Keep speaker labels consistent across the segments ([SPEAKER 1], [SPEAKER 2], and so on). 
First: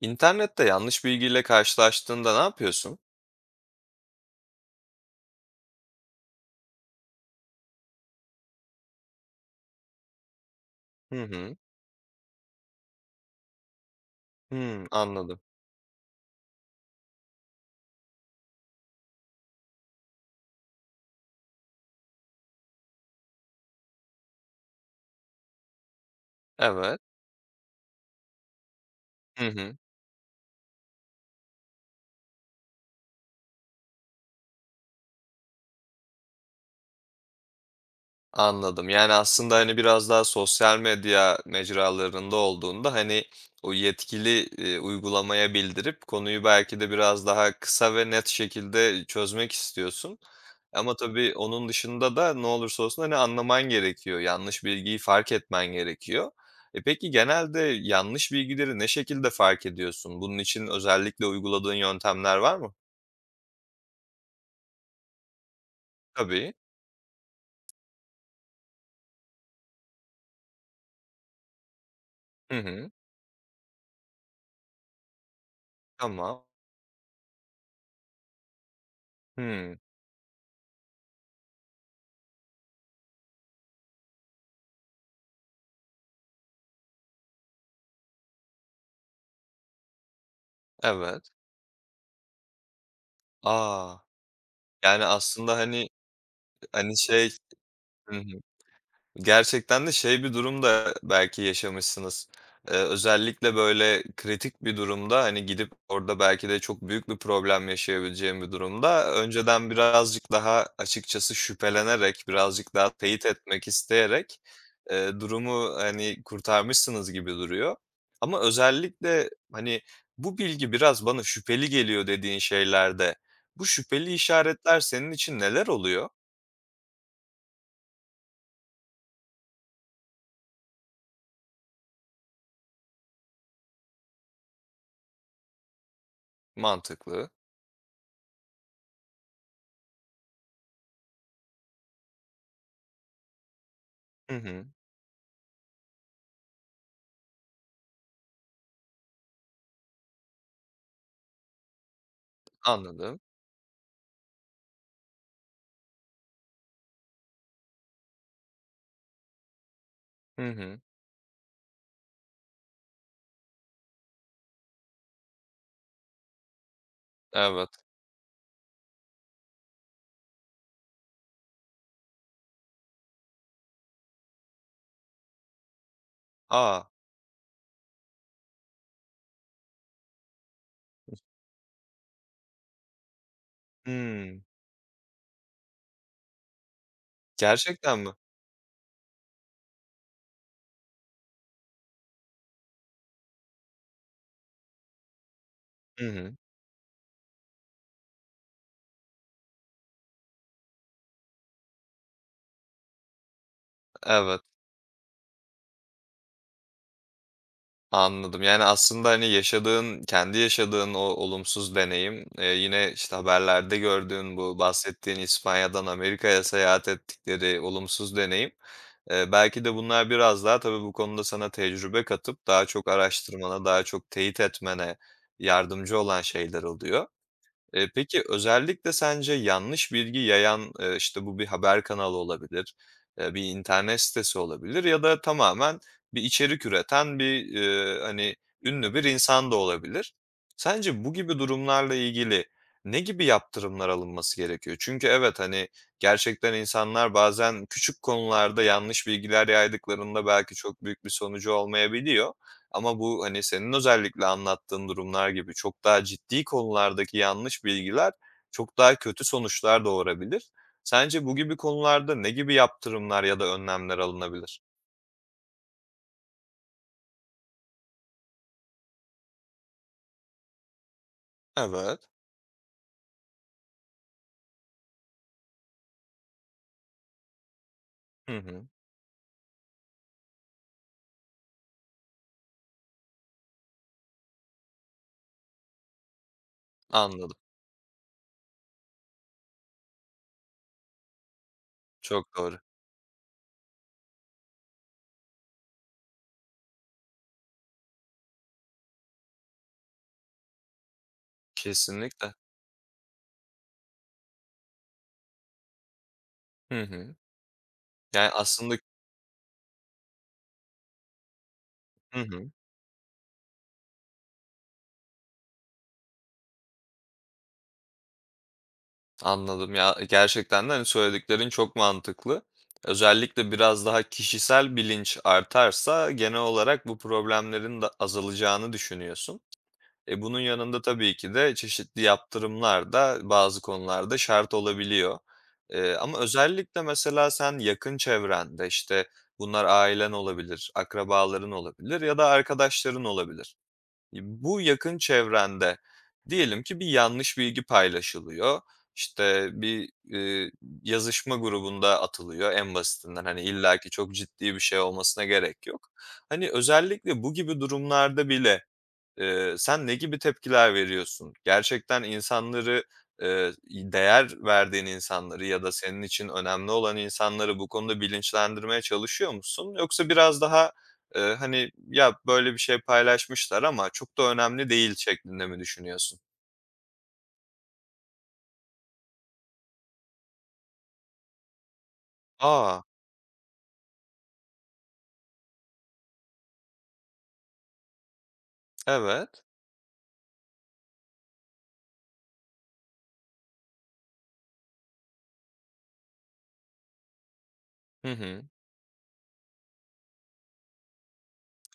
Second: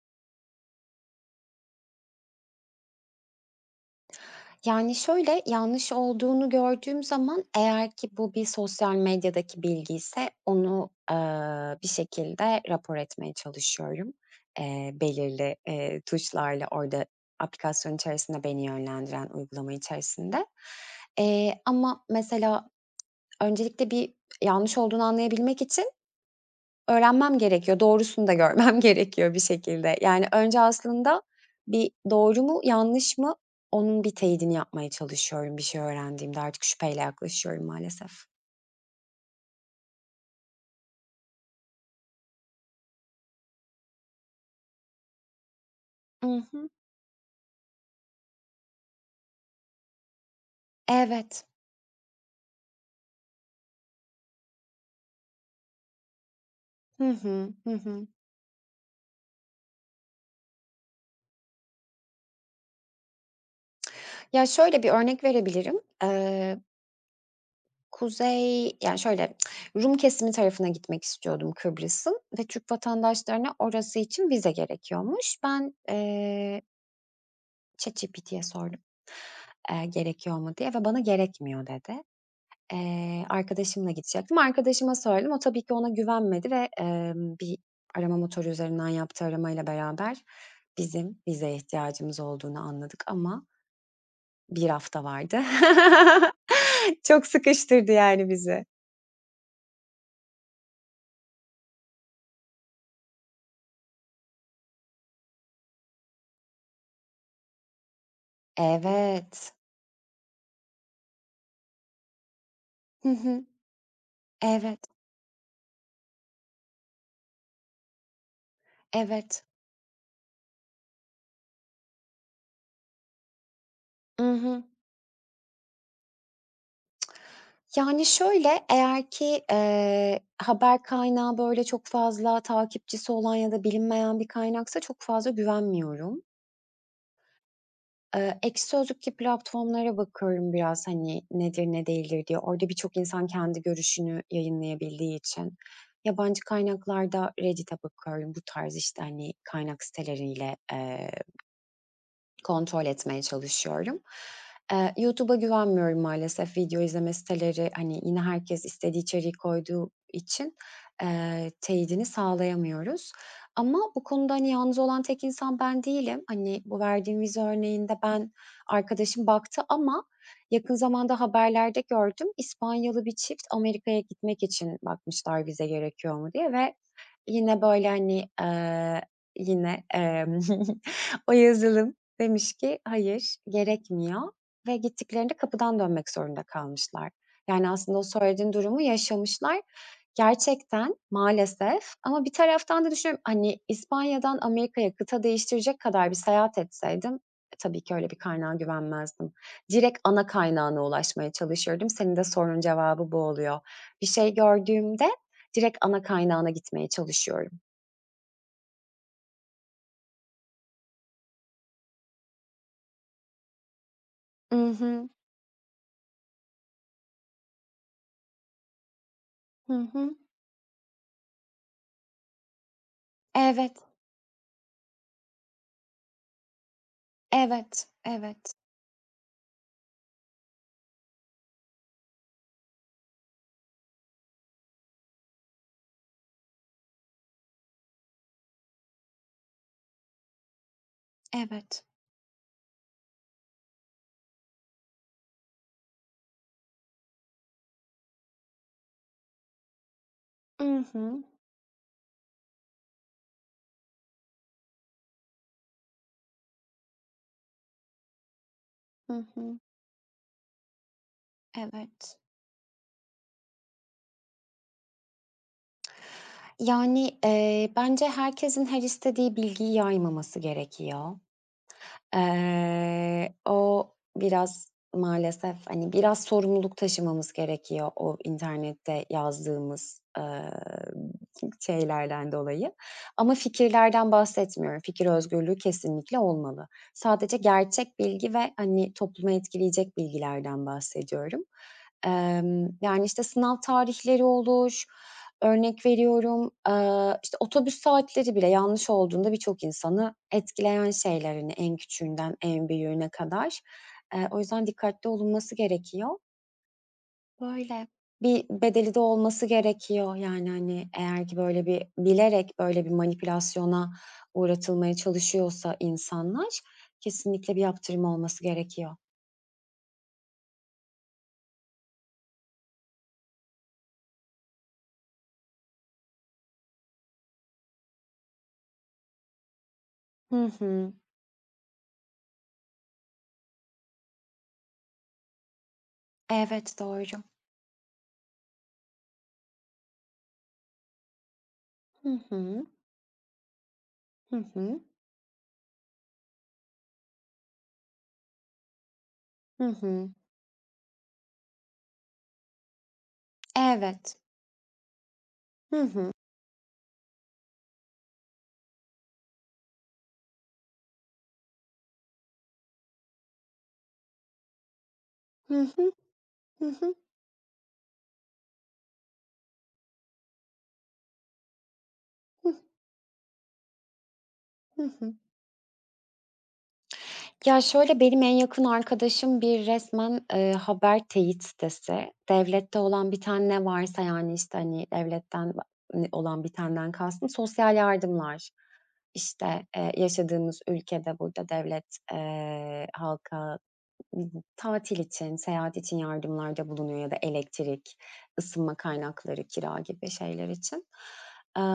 [SPEAKER 1] İnternette yanlış bilgiyle karşılaştığında ne yapıyorsun?
[SPEAKER 2] Yani, şöyle, yanlış olduğunu gördüğüm zaman eğer ki bu bir sosyal medyadaki bilgiyse onu,
[SPEAKER 1] Hı hı.
[SPEAKER 2] bir şekilde rapor etmeye çalışıyorum.
[SPEAKER 1] Hımm, anladım.
[SPEAKER 2] Belirli, tuşlarla orada aplikasyon içerisinde beni yönlendiren uygulama içerisinde. Ama mesela öncelikle bir yanlış olduğunu anlayabilmek için
[SPEAKER 1] Evet.
[SPEAKER 2] öğrenmem gerekiyor, doğrusunu da görmem gerekiyor bir
[SPEAKER 1] Hı hı.
[SPEAKER 2] şekilde. Yani, önce aslında bir doğru mu, yanlış mı, onun bir teyidini yapmaya çalışıyorum bir şey öğrendiğimde. Artık şüpheyle yaklaşıyorum maalesef.
[SPEAKER 1] Anladım. Yani, aslında, hani, biraz daha sosyal medya mecralarında olduğunda, hani, o yetkili, uygulamaya bildirip
[SPEAKER 2] I
[SPEAKER 1] konuyu
[SPEAKER 2] hı.
[SPEAKER 1] belki de biraz daha kısa ve net şekilde çözmek istiyorsun. Ama tabii
[SPEAKER 2] Evet.
[SPEAKER 1] onun dışında da ne olursa olsun, hani, anlaman gerekiyor. Yanlış bilgiyi fark etmen gerekiyor. E,
[SPEAKER 2] Hı
[SPEAKER 1] peki
[SPEAKER 2] hı.
[SPEAKER 1] genelde
[SPEAKER 2] Hı hı.
[SPEAKER 1] yanlış bilgileri ne şekilde fark ediyorsun? Bunun için özellikle uyguladığın yöntemler var mı?
[SPEAKER 2] Ya, şöyle bir örnek verebilirim.
[SPEAKER 1] Tabii.
[SPEAKER 2] Kuzey, yani, şöyle, Rum kesimi tarafına gitmek istiyordum Kıbrıs'ın ve
[SPEAKER 1] Hı
[SPEAKER 2] Türk
[SPEAKER 1] hı.
[SPEAKER 2] vatandaşlarına orası için vize gerekiyormuş. Ben,
[SPEAKER 1] Tamam.
[SPEAKER 2] eee, ChatGPT'ye sordum,
[SPEAKER 1] Hımm.
[SPEAKER 2] gerekiyor mu diye ve bana gerekmiyor dedi. Arkadaşımla gidecektim. Arkadaşıma söyledim. O tabii ki ona güvenmedi ve, bir arama motoru üzerinden yaptığı aramayla beraber bizim
[SPEAKER 1] Evet.
[SPEAKER 2] vizeye ihtiyacımız olduğunu anladık ama
[SPEAKER 1] A!
[SPEAKER 2] bir hafta
[SPEAKER 1] Yani,
[SPEAKER 2] vardı.
[SPEAKER 1] aslında, hani. Hani,
[SPEAKER 2] Çok
[SPEAKER 1] şey.
[SPEAKER 2] sıkıştırdı
[SPEAKER 1] Hı hı.
[SPEAKER 2] yani bizi.
[SPEAKER 1] Gerçekten de şey bir durum da belki yaşamışsınız. Özellikle, böyle, kritik bir durumda, hani, gidip orada belki de çok büyük bir problem yaşayabileceğim bir durumda
[SPEAKER 2] Evet.
[SPEAKER 1] önceden birazcık daha açıkçası şüphelenerek, birazcık daha
[SPEAKER 2] Hı
[SPEAKER 1] teyit
[SPEAKER 2] hı.
[SPEAKER 1] etmek isteyerek,
[SPEAKER 2] Evet,
[SPEAKER 1] durumu, hani, kurtarmışsınız gibi duruyor. Ama özellikle,
[SPEAKER 2] evet.
[SPEAKER 1] hani, bu bilgi biraz bana şüpheli geliyor dediğin şeylerde bu şüpheli
[SPEAKER 2] I hı.
[SPEAKER 1] işaretler senin için neler oluyor?
[SPEAKER 2] Yani, şöyle, eğer ki, haber kaynağı, böyle, çok fazla takipçisi olan ya da bilinmeyen bir kaynaksa çok fazla güvenmiyorum.
[SPEAKER 1] Mantıklı.
[SPEAKER 2] Ekşi Sözlük gibi platformlara bakıyorum biraz, hani, nedir ne değildir diye. Orada birçok insan kendi görüşünü
[SPEAKER 1] Hı hı.
[SPEAKER 2] yayınlayabildiği için. Yabancı kaynaklarda Reddit'e bakıyorum. Bu tarz, işte, hani, kaynak siteleriyle, kontrol
[SPEAKER 1] Anladım.
[SPEAKER 2] etmeye çalışıyorum. YouTube'a güvenmiyorum maalesef. Video izleme siteleri, hani, yine herkes istediği içeriği koyduğu
[SPEAKER 1] Hı
[SPEAKER 2] için,
[SPEAKER 1] hı.
[SPEAKER 2] teyidini sağlayamıyoruz. Ama bu konuda, hani, yalnız olan tek insan ben değilim. Hani, bu verdiğim vize
[SPEAKER 1] Evet.
[SPEAKER 2] örneğinde ben arkadaşım baktı ama yakın zamanda haberlerde gördüm, İspanyalı bir çift Amerika'ya gitmek için bakmışlar vize gerekiyor mu diye ve
[SPEAKER 1] A!
[SPEAKER 2] yine, böyle, hani, yine, o yazılım demiş ki, "Hayır, gerekmiyor."
[SPEAKER 1] Hımm.
[SPEAKER 2] ve gittiklerinde kapıdan dönmek zorunda kalmışlar. Yani,
[SPEAKER 1] Gerçekten
[SPEAKER 2] aslında o
[SPEAKER 1] mi?
[SPEAKER 2] söylediğin durumu yaşamışlar. Gerçekten maalesef ama bir taraftan da düşünüyorum, hani, İspanya'dan Amerika'ya kıta değiştirecek
[SPEAKER 1] Hı
[SPEAKER 2] kadar bir
[SPEAKER 1] hı.
[SPEAKER 2] seyahat etseydim, e, tabii ki öyle bir kaynağa güvenmezdim. Direkt ana kaynağına ulaşmaya çalışırdım. Senin de sorunun cevabı bu oluyor. Bir şey
[SPEAKER 1] Evet,
[SPEAKER 2] gördüğümde direkt ana kaynağına gitmeye çalışıyorum.
[SPEAKER 1] anladım. Yani, aslında, hani, yaşadığın, kendi yaşadığın o olumsuz deneyim, yine, işte, haberlerde gördüğün
[SPEAKER 2] I
[SPEAKER 1] bu
[SPEAKER 2] hı.
[SPEAKER 1] bahsettiğin İspanya'dan Amerika'ya seyahat ettikleri olumsuz deneyim, belki
[SPEAKER 2] Hı
[SPEAKER 1] de bunlar
[SPEAKER 2] hı.
[SPEAKER 1] biraz daha tabii bu konuda sana tecrübe katıp daha çok araştırmana,
[SPEAKER 2] Evet,
[SPEAKER 1] daha çok teyit etmene yardımcı olan şeyler oluyor.
[SPEAKER 2] evet,
[SPEAKER 1] Peki,
[SPEAKER 2] evet,
[SPEAKER 1] özellikle sence yanlış bilgi yayan, işte, bu bir haber kanalı olabilir, bir internet sitesi olabilir ya da tamamen bir içerik üreten bir, hani, ünlü bir insan da olabilir. Sence bu gibi
[SPEAKER 2] evet.
[SPEAKER 1] durumlarla ilgili ne gibi yaptırımlar alınması gerekiyor? Çünkü evet, hani, gerçekten insanlar bazen küçük konularda yanlış bilgiler yaydıklarında belki
[SPEAKER 2] I
[SPEAKER 1] çok büyük bir
[SPEAKER 2] hı.
[SPEAKER 1] sonucu olmayabiliyor. Ama bu, hani, senin özellikle anlattığın durumlar gibi çok daha ciddi konulardaki yanlış bilgiler çok daha kötü
[SPEAKER 2] Hı hı.
[SPEAKER 1] sonuçlar doğurabilir. Sence bu gibi konularda
[SPEAKER 2] Evet.
[SPEAKER 1] ne gibi yaptırımlar ya da önlemler alınabilir?
[SPEAKER 2] Yani, bence herkesin her istediği bilgiyi yaymaması gerekiyor.
[SPEAKER 1] Evet.
[SPEAKER 2] O biraz maalesef, hani, biraz sorumluluk taşımamız gerekiyor o
[SPEAKER 1] Hı hı.
[SPEAKER 2] internette yazdığımız, şeylerden dolayı ama fikirlerden bahsetmiyorum. Fikir özgürlüğü kesinlikle olmalı.
[SPEAKER 1] Anladım.
[SPEAKER 2] Sadece gerçek bilgi ve, hani, toplumu etkileyecek bilgilerden bahsediyorum.
[SPEAKER 1] Çok doğru.
[SPEAKER 2] Yani, işte, sınav tarihleri olur, örnek veriyorum, işte, otobüs saatleri bile yanlış olduğunda birçok insanı etkileyen şeyler, hani, en
[SPEAKER 1] Kesinlikle.
[SPEAKER 2] küçüğünden en büyüğüne kadar. O yüzden dikkatli olunması gerekiyor.
[SPEAKER 1] Hı hı.
[SPEAKER 2] Böyle,
[SPEAKER 1] Yani,
[SPEAKER 2] bir
[SPEAKER 1] aslında.
[SPEAKER 2] bedeli de olması gerekiyor. Yani, hani, eğer ki böyle bir
[SPEAKER 1] Hı hı.
[SPEAKER 2] bilerek böyle bir manipülasyona uğratılmaya çalışıyorsa insanlar kesinlikle bir yaptırım olması gerekiyor.
[SPEAKER 1] Anladım. Ya, gerçekten de, hani, söylediklerin çok mantıklı. Özellikle biraz daha kişisel bilinç artarsa genel olarak bu problemlerin de azalacağını düşünüyorsun. E, bunun
[SPEAKER 2] Hı
[SPEAKER 1] yanında
[SPEAKER 2] hı.
[SPEAKER 1] tabii ki de çeşitli yaptırımlar da bazı konularda şart olabiliyor. Ama
[SPEAKER 2] Evet,
[SPEAKER 1] özellikle
[SPEAKER 2] doğru.
[SPEAKER 1] mesela sen yakın çevrende, işte, bunlar ailen olabilir, akrabaların olabilir ya
[SPEAKER 2] Hı
[SPEAKER 1] da
[SPEAKER 2] hı.
[SPEAKER 1] arkadaşların olabilir. İ
[SPEAKER 2] Hı
[SPEAKER 1] bu
[SPEAKER 2] hı.
[SPEAKER 1] yakın çevrende diyelim ki bir yanlış bilgi paylaşılıyor. İşte,
[SPEAKER 2] Hı
[SPEAKER 1] bir,
[SPEAKER 2] hı.
[SPEAKER 1] yazışma grubunda atılıyor en basitinden. Hani, illaki çok
[SPEAKER 2] Evet.
[SPEAKER 1] ciddi bir şey olmasına gerek
[SPEAKER 2] Hı
[SPEAKER 1] yok.
[SPEAKER 2] hı.
[SPEAKER 1] Hani, özellikle bu gibi durumlarda bile. Sen ne gibi tepkiler veriyorsun? Gerçekten insanları, eee, değer verdiğin insanları
[SPEAKER 2] Hı
[SPEAKER 1] ya da
[SPEAKER 2] hı.
[SPEAKER 1] senin için
[SPEAKER 2] Hı
[SPEAKER 1] önemli
[SPEAKER 2] hı.
[SPEAKER 1] olan insanları bu konuda bilinçlendirmeye çalışıyor musun? Yoksa biraz daha, hani, "Ya, böyle
[SPEAKER 2] Hıh.
[SPEAKER 1] bir şey paylaşmışlar ama çok da önemli
[SPEAKER 2] Hı
[SPEAKER 1] değil."
[SPEAKER 2] hı.
[SPEAKER 1] şeklinde mi düşünüyorsun?
[SPEAKER 2] Ya, şöyle, benim en yakın arkadaşım bir resmen, haber teyit sitesi. Devlette
[SPEAKER 1] A!
[SPEAKER 2] olan biten ne varsa, yani, işte, hani, devletten va olan bitenden kastım sosyal yardımlar.
[SPEAKER 1] Evet.
[SPEAKER 2] İşte, yaşadığımız ülkede burada devlet, halka tatil için, seyahat için yardımlarda bulunuyor ya da elektrik,
[SPEAKER 1] Hı hı.
[SPEAKER 2] ısınma kaynakları, kira gibi şeyler için.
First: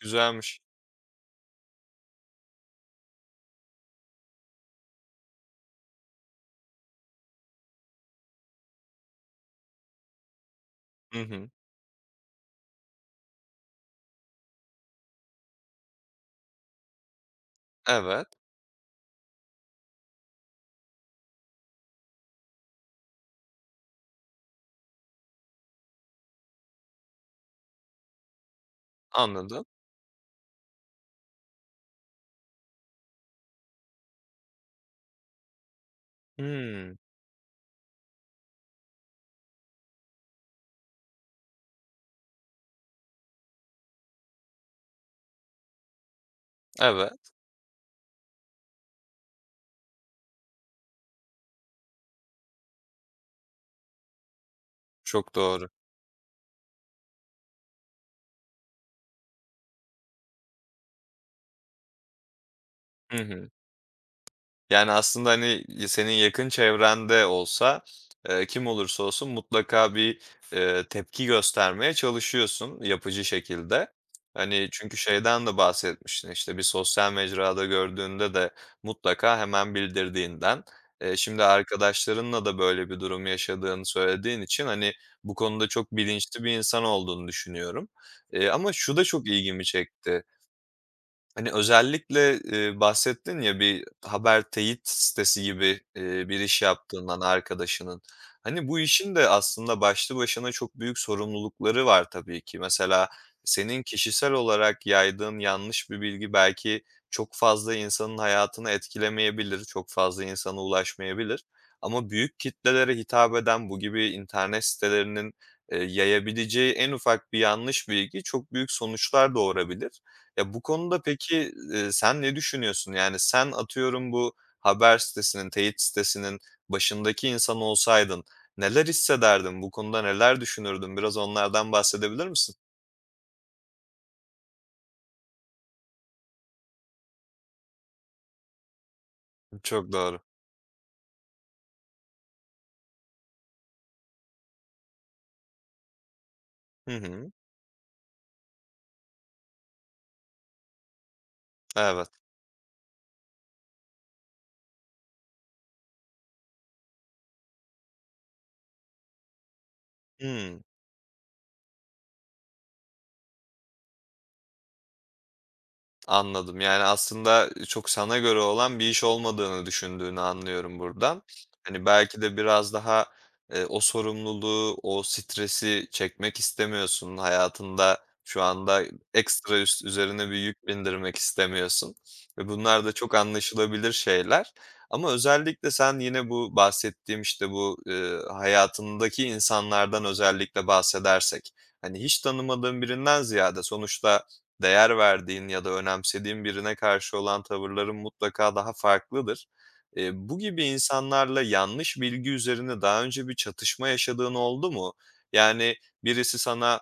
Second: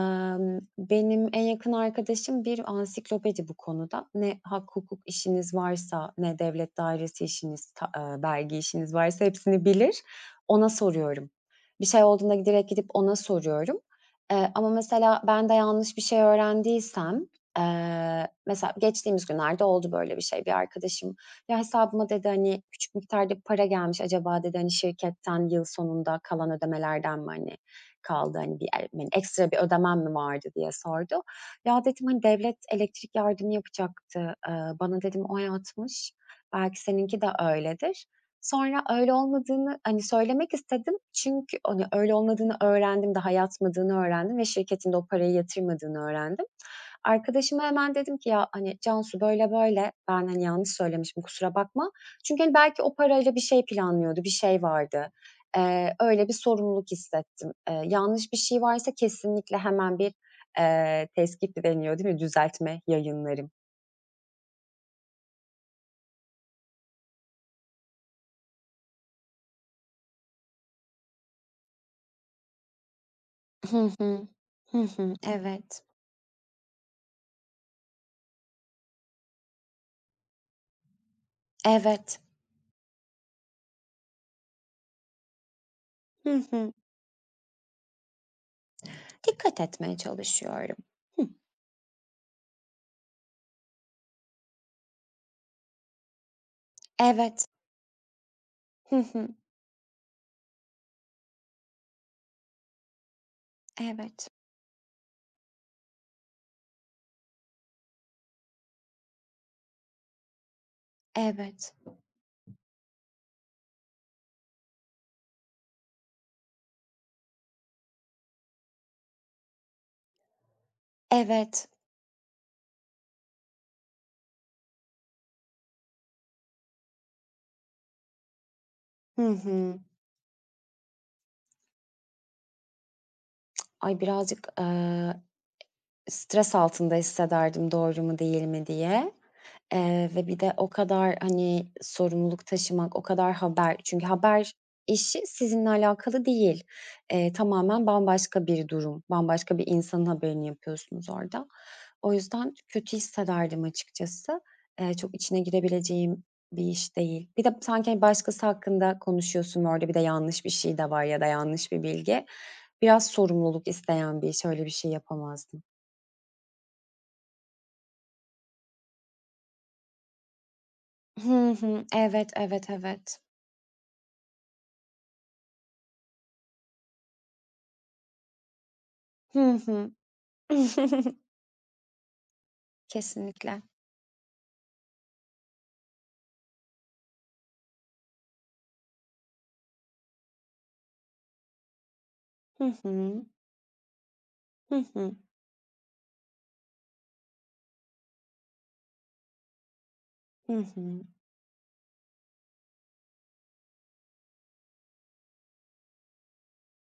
[SPEAKER 1] Güzelmiş.
[SPEAKER 2] Benim en yakın arkadaşım bir ansiklopedi bu konuda. Ne hak hukuk işiniz varsa ne devlet dairesi işiniz, ta vergi işiniz varsa hepsini bilir. Ona
[SPEAKER 1] Hı
[SPEAKER 2] soruyorum.
[SPEAKER 1] hı.
[SPEAKER 2] Bir şey olduğunda direkt gidip ona soruyorum. Ama mesela ben de yanlış bir şey öğrendiysem,
[SPEAKER 1] Evet.
[SPEAKER 2] mesela geçtiğimiz günlerde oldu böyle bir şey. Bir arkadaşım ya, hesabıma dedi, hani, "Küçük miktarda bir para gelmiş. Acaba" dedi, "hani, şirketten yıl sonunda kalan ödemelerden mi, hani, kaldı? Hani, bir el hani, ekstra bir
[SPEAKER 1] Anladım.
[SPEAKER 2] ödemem mi vardı?" diye sordu. Ya, dedim, hani, "Devlet elektrik yardımı yapacaktı. Bana" dedim, "o yatmış. Belki
[SPEAKER 1] Hımm.
[SPEAKER 2] seninki de öyledir." Sonra öyle olmadığını, hani, söylemek istedim. Çünkü, hani, öyle olmadığını öğrendim, daha yatmadığını öğrendim ve şirketin de o parayı yatırmadığını öğrendim.
[SPEAKER 1] Evet.
[SPEAKER 2] Arkadaşıma hemen dedim ki "Ya, hani, Cansu böyle böyle ben, hani, yanlış söylemişim kusura bakma." Çünkü, hani, belki o parayla bir şey planlıyordu, bir şey vardı.
[SPEAKER 1] Çok doğru.
[SPEAKER 2] Öyle bir sorumluluk hissettim. Yanlış bir şey varsa kesinlikle hemen bir, teskit deniyor değil mi? Düzeltme
[SPEAKER 1] Hı hı.
[SPEAKER 2] yayınlarım.
[SPEAKER 1] Yani, aslında, hani, senin yakın çevrende olsa, kim olursa olsun mutlaka bir, tepki göstermeye çalışıyorsun yapıcı şekilde.
[SPEAKER 2] Hı hı.
[SPEAKER 1] Hani,
[SPEAKER 2] Hı
[SPEAKER 1] çünkü
[SPEAKER 2] hı.
[SPEAKER 1] şeyden de
[SPEAKER 2] Evet.
[SPEAKER 1] bahsetmiştin, işte, bir sosyal mecrada gördüğünde de mutlaka hemen bildirdiğinden. Şimdi
[SPEAKER 2] Evet.
[SPEAKER 1] arkadaşlarınla da böyle bir durum yaşadığını söylediğin için, hani, bu konuda çok
[SPEAKER 2] Hı
[SPEAKER 1] bilinçli bir
[SPEAKER 2] hı.
[SPEAKER 1] insan olduğunu düşünüyorum. Ama şu da çok
[SPEAKER 2] Dikkat
[SPEAKER 1] ilgimi
[SPEAKER 2] etmeye
[SPEAKER 1] çekti.
[SPEAKER 2] çalışıyorum. Hıh.
[SPEAKER 1] Hani, özellikle, bahsettin ya bir haber teyit sitesi gibi, bir iş yaptığından
[SPEAKER 2] Evet.
[SPEAKER 1] arkadaşının. Hani, bu
[SPEAKER 2] Hı
[SPEAKER 1] işin de
[SPEAKER 2] hı.
[SPEAKER 1] aslında başlı başına çok büyük sorumlulukları var tabii ki. Mesela senin
[SPEAKER 2] Evet.
[SPEAKER 1] kişisel olarak yaydığın yanlış bir bilgi belki çok fazla insanın hayatını etkilemeyebilir, çok fazla insana ulaşmayabilir
[SPEAKER 2] Evet.
[SPEAKER 1] ama büyük kitlelere hitap eden bu gibi internet sitelerinin, yayabileceği en ufak bir yanlış bilgi çok büyük sonuçlar doğurabilir. Ya, bu konuda peki,
[SPEAKER 2] Evet.
[SPEAKER 1] sen ne düşünüyorsun? Yani, sen atıyorum bu haber sitesinin, teyit sitesinin başındaki insan olsaydın neler
[SPEAKER 2] Hı
[SPEAKER 1] hissederdin? Bu
[SPEAKER 2] hı.
[SPEAKER 1] konuda neler düşünürdün? Biraz onlardan bahsedebilir misin?
[SPEAKER 2] Ay, birazcık, stres altında hissederdim doğru mu değil mi diye,
[SPEAKER 1] Çok doğru.
[SPEAKER 2] ve bir de o kadar, hani, sorumluluk taşımak, o kadar haber çünkü haber işi sizinle alakalı değil.
[SPEAKER 1] Hı hı.
[SPEAKER 2] Tamamen bambaşka bir durum, bambaşka bir insanın haberini yapıyorsunuz orada. O
[SPEAKER 1] Evet.
[SPEAKER 2] yüzden kötü hissederdim açıkçası. Çok içine girebileceğim bir iş değil. Bir de sanki hani, başkası hakkında konuşuyorsun ve orada bir de yanlış bir
[SPEAKER 1] Hıı.
[SPEAKER 2] şey de var ya da yanlış bir bilgi. Biraz sorumluluk isteyen bir iş, öyle bir şey yapamazdım.
[SPEAKER 1] Anladım. Yani, aslında çok sana göre olan bir iş olmadığını düşündüğünü anlıyorum buradan.
[SPEAKER 2] Hı hı.
[SPEAKER 1] Hani, belki
[SPEAKER 2] Evet,
[SPEAKER 1] de
[SPEAKER 2] evet,
[SPEAKER 1] biraz daha,
[SPEAKER 2] evet.
[SPEAKER 1] o sorumluluğu, o stresi çekmek istemiyorsun. Hayatında şu anda
[SPEAKER 2] Hı
[SPEAKER 1] ekstra
[SPEAKER 2] hı.
[SPEAKER 1] üzerine bir yük bindirmek istemiyorsun ve bunlar da çok
[SPEAKER 2] Kesinlikle.
[SPEAKER 1] anlaşılabilir şeyler. Ama özellikle sen yine bu bahsettiğim, işte, bu, hayatındaki insanlardan özellikle bahsedersek, hani, hiç
[SPEAKER 2] Hı
[SPEAKER 1] tanımadığın birinden
[SPEAKER 2] hı.
[SPEAKER 1] ziyade sonuçta
[SPEAKER 2] Hı
[SPEAKER 1] değer
[SPEAKER 2] hı.
[SPEAKER 1] verdiğin ya da önemsediğin birine karşı olan tavırların mutlaka daha farklıdır. Bu
[SPEAKER 2] Hı
[SPEAKER 1] gibi
[SPEAKER 2] hı.
[SPEAKER 1] insanlarla yanlış bilgi üzerine daha önce bir çatışma yaşadığın oldu mu? Yani birisi sana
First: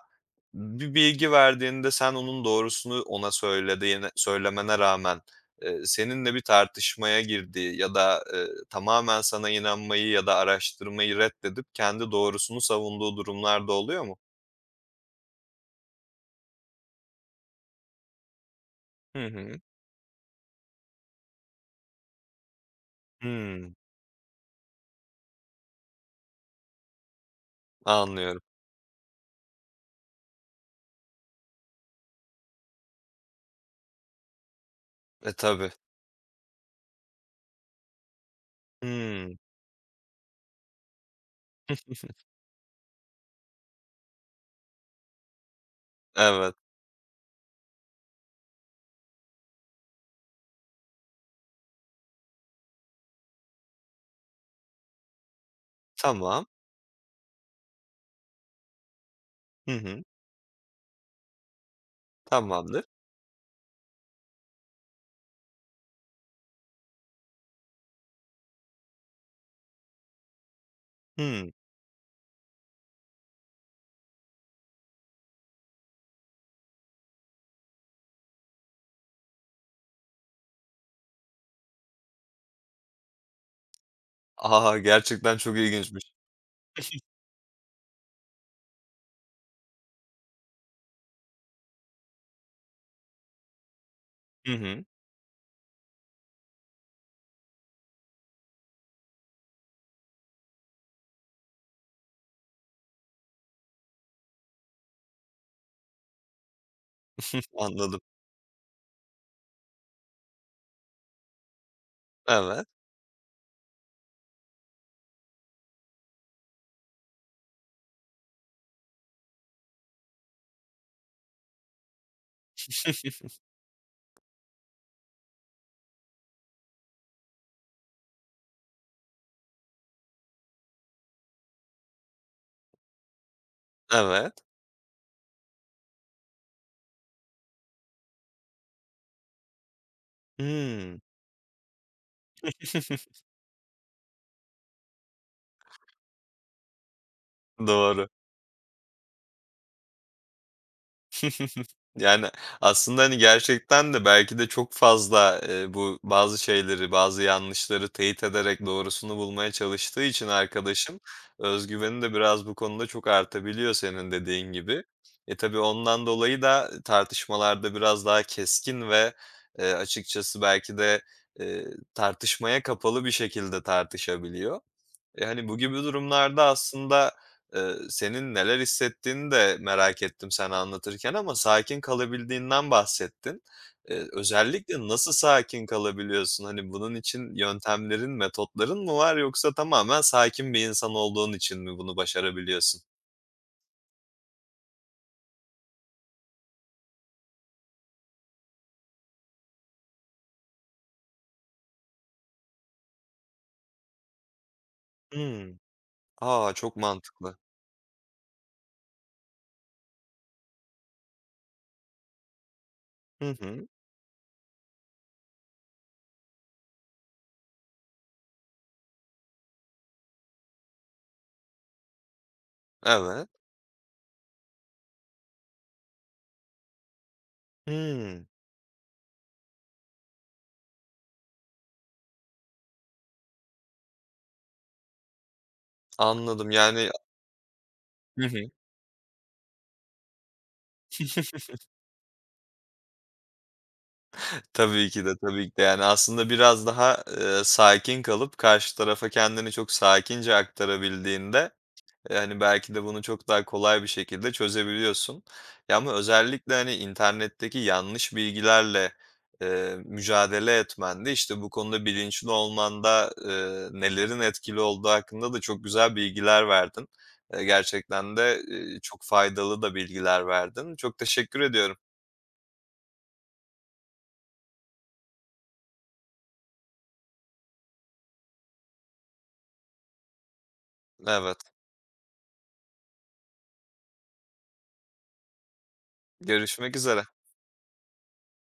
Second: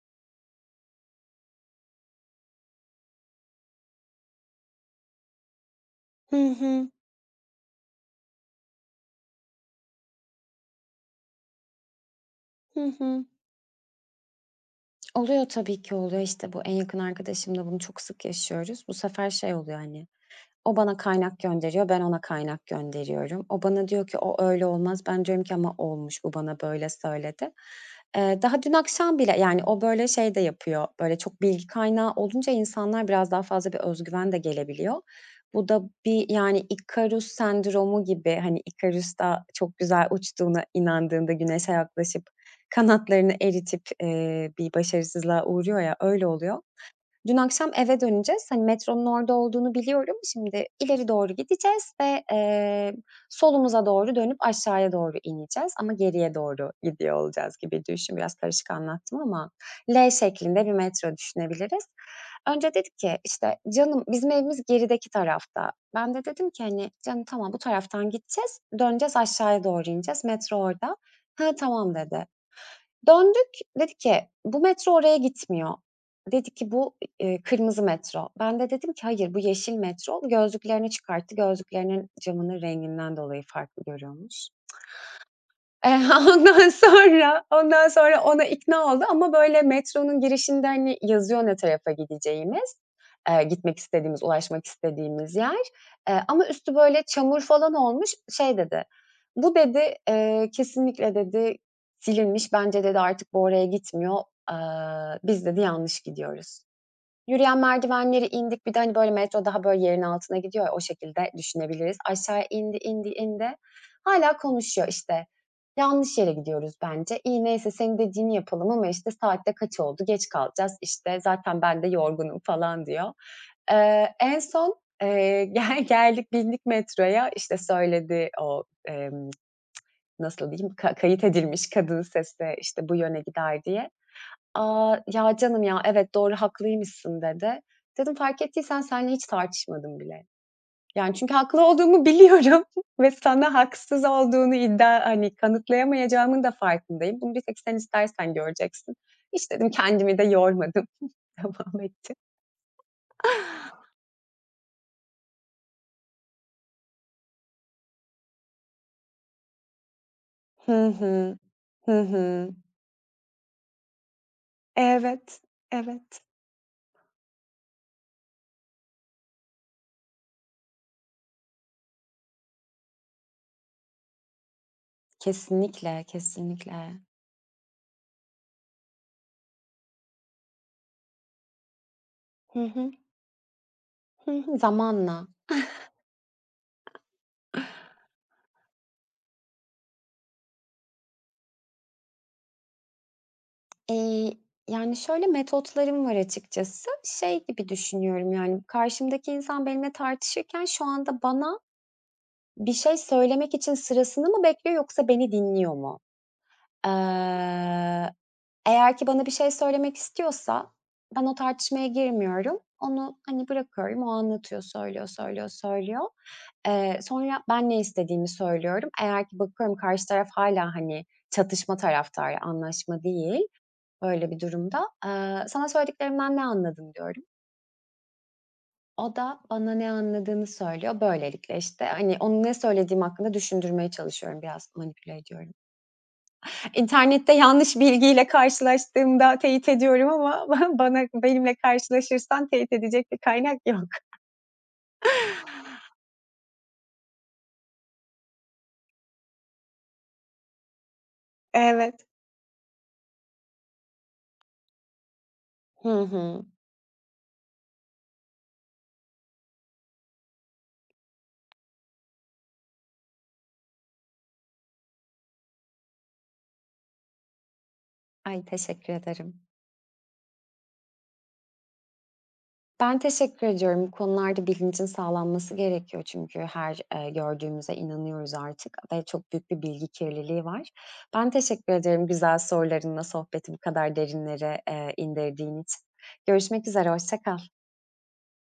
[SPEAKER 1] bir bilgi verdiğinde sen onun doğrusunu ona söylediğine söylemene rağmen, seninle bir
[SPEAKER 2] Hı hı.
[SPEAKER 1] tartışmaya girdi ya da, tamamen sana inanmayı ya da araştırmayı reddedip kendi doğrusunu
[SPEAKER 2] Hı
[SPEAKER 1] savunduğu
[SPEAKER 2] hı.
[SPEAKER 1] durumlar da oluyor mu?
[SPEAKER 2] Oluyor tabii ki oluyor. İşte, bu en yakın arkadaşımla bunu çok sık yaşıyoruz. Bu
[SPEAKER 1] Hı
[SPEAKER 2] sefer
[SPEAKER 1] hı.
[SPEAKER 2] şey oluyor, hani, o bana kaynak gönderiyor, ben ona kaynak gönderiyorum. O
[SPEAKER 1] Hımm,
[SPEAKER 2] bana diyor ki, "O öyle olmaz." Ben diyorum ki, "Ama olmuş, bu bana böyle söyledi."
[SPEAKER 1] anlıyorum.
[SPEAKER 2] Daha dün akşam bile, yani, o böyle şey de yapıyor, böyle çok bilgi kaynağı olunca insanlar biraz daha fazla bir özgüven de gelebiliyor.
[SPEAKER 1] E,
[SPEAKER 2] Bu
[SPEAKER 1] tabii.
[SPEAKER 2] da bir, yani, Ikarus sendromu gibi, hani, Ikarus
[SPEAKER 1] Hımm,
[SPEAKER 2] da çok güzel uçtuğuna inandığında güneşe yaklaşıp kanatlarını eritip, bir başarısızlığa uğruyor ya, öyle
[SPEAKER 1] evet,
[SPEAKER 2] oluyor. Dün akşam eve döneceğiz. Hani, metronun orada olduğunu biliyorum. Şimdi ileri doğru gideceğiz ve, solumuza doğru dönüp aşağıya doğru ineceğiz ama geriye
[SPEAKER 1] tamam.
[SPEAKER 2] doğru gidiyor olacağız gibi düşün. Biraz karışık anlattım ama
[SPEAKER 1] Hı hı,
[SPEAKER 2] L şeklinde bir metro düşünebiliriz. Önce
[SPEAKER 1] tamamdır.
[SPEAKER 2] dedik ki, işte, "Canım, bizim evimiz gerideki tarafta." Ben de dedim ki, hani, "Canım, tamam, bu taraftan gideceğiz, döneceğiz, aşağıya doğru ineceğiz. Metro orada."
[SPEAKER 1] Hımm.
[SPEAKER 2] "Ha tamam." dedi. Döndük, dedi ki, "Bu metro oraya gitmiyor." Dedi ki, "Bu kırmızı metro." Ben de dedim ki hayır bu yeşil metro. Gözlüklerini çıkarttı. Gözlüklerinin camının renginden dolayı farklı görüyormuş.
[SPEAKER 1] A, gerçekten çok
[SPEAKER 2] Eee,
[SPEAKER 1] ilginçmiş.
[SPEAKER 2] ondan sonra ona ikna oldu ama böyle metronun girişinde, hani, yazıyor ne tarafa gideceğimiz, gitmek istediğimiz,
[SPEAKER 1] Hı
[SPEAKER 2] ulaşmak
[SPEAKER 1] hı,
[SPEAKER 2] istediğimiz yer. Ama üstü böyle çamur falan olmuş. Şey dedi, "Bu" dedi, "kesinlikle" dedi, "silinmiş. Bence" dedi, "artık bu oraya gitmiyor. Aaa, biz" dedi, "yanlış gidiyoruz." Yürüyen
[SPEAKER 1] anladım.
[SPEAKER 2] merdivenleri indik, bir de, hani, böyle, metro daha, böyle, yerin altına gidiyor ya, o şekilde düşünebiliriz. Aşağı
[SPEAKER 1] Evet,
[SPEAKER 2] indi, indi, indi. Hâlâ konuşuyor, işte. "Yanlış yere gidiyoruz bence. İyi, neyse senin dediğini yapalım ama, işte, saat de kaç oldu, geç kalacağız, işte, zaten ben de yorgunum." falan diyor. En son, gel geldik, bindik metroya, işte, söyledi o, nasıl diyeyim, kayıt edilmiş kadın sesle, işte, "Bu yöne gider." diye.
[SPEAKER 1] evet.
[SPEAKER 2] "A, ya canım ya, evet doğru haklıymışsın." dedi. Dedim, "Fark ettiysen seninle hiç tartışmadım bile."
[SPEAKER 1] Hımm.
[SPEAKER 2] Yani çünkü haklı olduğumu biliyorum ve sana haksız olduğunu iddia, hani, kanıtlayamayacağımın da farkındayım. Bunu bir tek sen
[SPEAKER 1] Doğru.
[SPEAKER 2] istersen göreceksin. "Hiç." dedim, "Kendimi de yormadım." Devam etti.
[SPEAKER 1] Yani, aslında, hani, gerçekten de belki de çok fazla, bu bazı şeyleri, bazı yanlışları teyit ederek doğrusunu bulmaya çalıştığı için
[SPEAKER 2] Hı
[SPEAKER 1] arkadaşım
[SPEAKER 2] hı.
[SPEAKER 1] özgüveni
[SPEAKER 2] Hı
[SPEAKER 1] de biraz
[SPEAKER 2] hı.
[SPEAKER 1] bu konuda çok artabiliyor senin dediğin gibi. E,
[SPEAKER 2] Evet,
[SPEAKER 1] tabii ondan
[SPEAKER 2] evet.
[SPEAKER 1] dolayı da tartışmalarda biraz daha keskin ve, açıkçası belki de, eee, tartışmaya kapalı bir şekilde tartışabiliyor. E, hani, bu gibi
[SPEAKER 2] Kesinlikle,
[SPEAKER 1] durumlarda
[SPEAKER 2] kesinlikle.
[SPEAKER 1] aslında, senin neler hissettiğini de merak ettim sen anlatırken ama sakin
[SPEAKER 2] Hı
[SPEAKER 1] kalabildiğinden
[SPEAKER 2] hı.
[SPEAKER 1] bahsettin. Eee,
[SPEAKER 2] Hı hı.
[SPEAKER 1] özellikle nasıl
[SPEAKER 2] Zamanla.
[SPEAKER 1] sakin kalabiliyorsun? Hani, bunun için yöntemlerin, metotların mı var yoksa tamamen sakin bir insan olduğun için mi bunu başarabiliyorsun?
[SPEAKER 2] Eee, yani, şöyle metotlarım var açıkçası. Şey gibi düşünüyorum, yani, karşımdaki insan benimle tartışırken şu anda bana bir şey söylemek için sırasını mı bekliyor yoksa beni
[SPEAKER 1] Hımm.
[SPEAKER 2] dinliyor mu?
[SPEAKER 1] A, çok mantıklı.
[SPEAKER 2] Eee, eğer ki bana bir şey söylemek istiyorsa ben o tartışmaya girmiyorum. Onu,
[SPEAKER 1] Hı
[SPEAKER 2] hani,
[SPEAKER 1] hı.
[SPEAKER 2] bırakıyorum. O anlatıyor, söylüyor, söylüyor, söylüyor. Sonra ben ne istediğimi söylüyorum. Eğer ki bakıyorum karşı taraf hala hani, çatışma taraftarı, anlaşma
[SPEAKER 1] Evet.
[SPEAKER 2] değil, böyle bir durumda. "Sana söylediklerimden ne anladın?" diyorum.
[SPEAKER 1] Hımm.
[SPEAKER 2] O da bana ne anladığını söylüyor. Böylelikle, işte, hani, onu ne söylediğim hakkında düşündürmeye çalışıyorum, biraz manipüle ediyorum.
[SPEAKER 1] Anladım, yani.
[SPEAKER 2] İnternette yanlış
[SPEAKER 1] Hı
[SPEAKER 2] bilgiyle
[SPEAKER 1] hı.
[SPEAKER 2] karşılaştığımda teyit ediyorum ama bana benimle karşılaşırsan teyit edecek bir kaynak yok.
[SPEAKER 1] Tabii ki de, tabii ki de. Yani, aslında biraz daha, sakin kalıp karşı tarafa kendini çok sakince aktarabildiğinde,
[SPEAKER 2] Evet.
[SPEAKER 1] hani, belki de bunu çok daha kolay bir şekilde çözebiliyorsun. Ya,
[SPEAKER 2] Hı
[SPEAKER 1] ama
[SPEAKER 2] hı.
[SPEAKER 1] özellikle, hani, internetteki yanlış bilgilerle, mücadele etmende işte, bu konuda bilinçli olmanda, nelerin etkili olduğu hakkında da çok güzel bilgiler verdin. Gerçekten de,
[SPEAKER 2] Ay, teşekkür
[SPEAKER 1] çok
[SPEAKER 2] ederim.
[SPEAKER 1] faydalı da bilgiler verdin. Çok teşekkür ediyorum.
[SPEAKER 2] Ben teşekkür ediyorum. Bu konularda bilincin sağlanması gerekiyor çünkü her, gördüğümüze inanıyoruz artık ve çok büyük bir bilgi kirliliği var. Ben
[SPEAKER 1] Evet,
[SPEAKER 2] teşekkür ederim güzel sorularınla sohbeti bu kadar derinlere, indirdiğin için. Görüşmek
[SPEAKER 1] görüşmek
[SPEAKER 2] üzere,
[SPEAKER 1] üzere.
[SPEAKER 2] hoşça kal.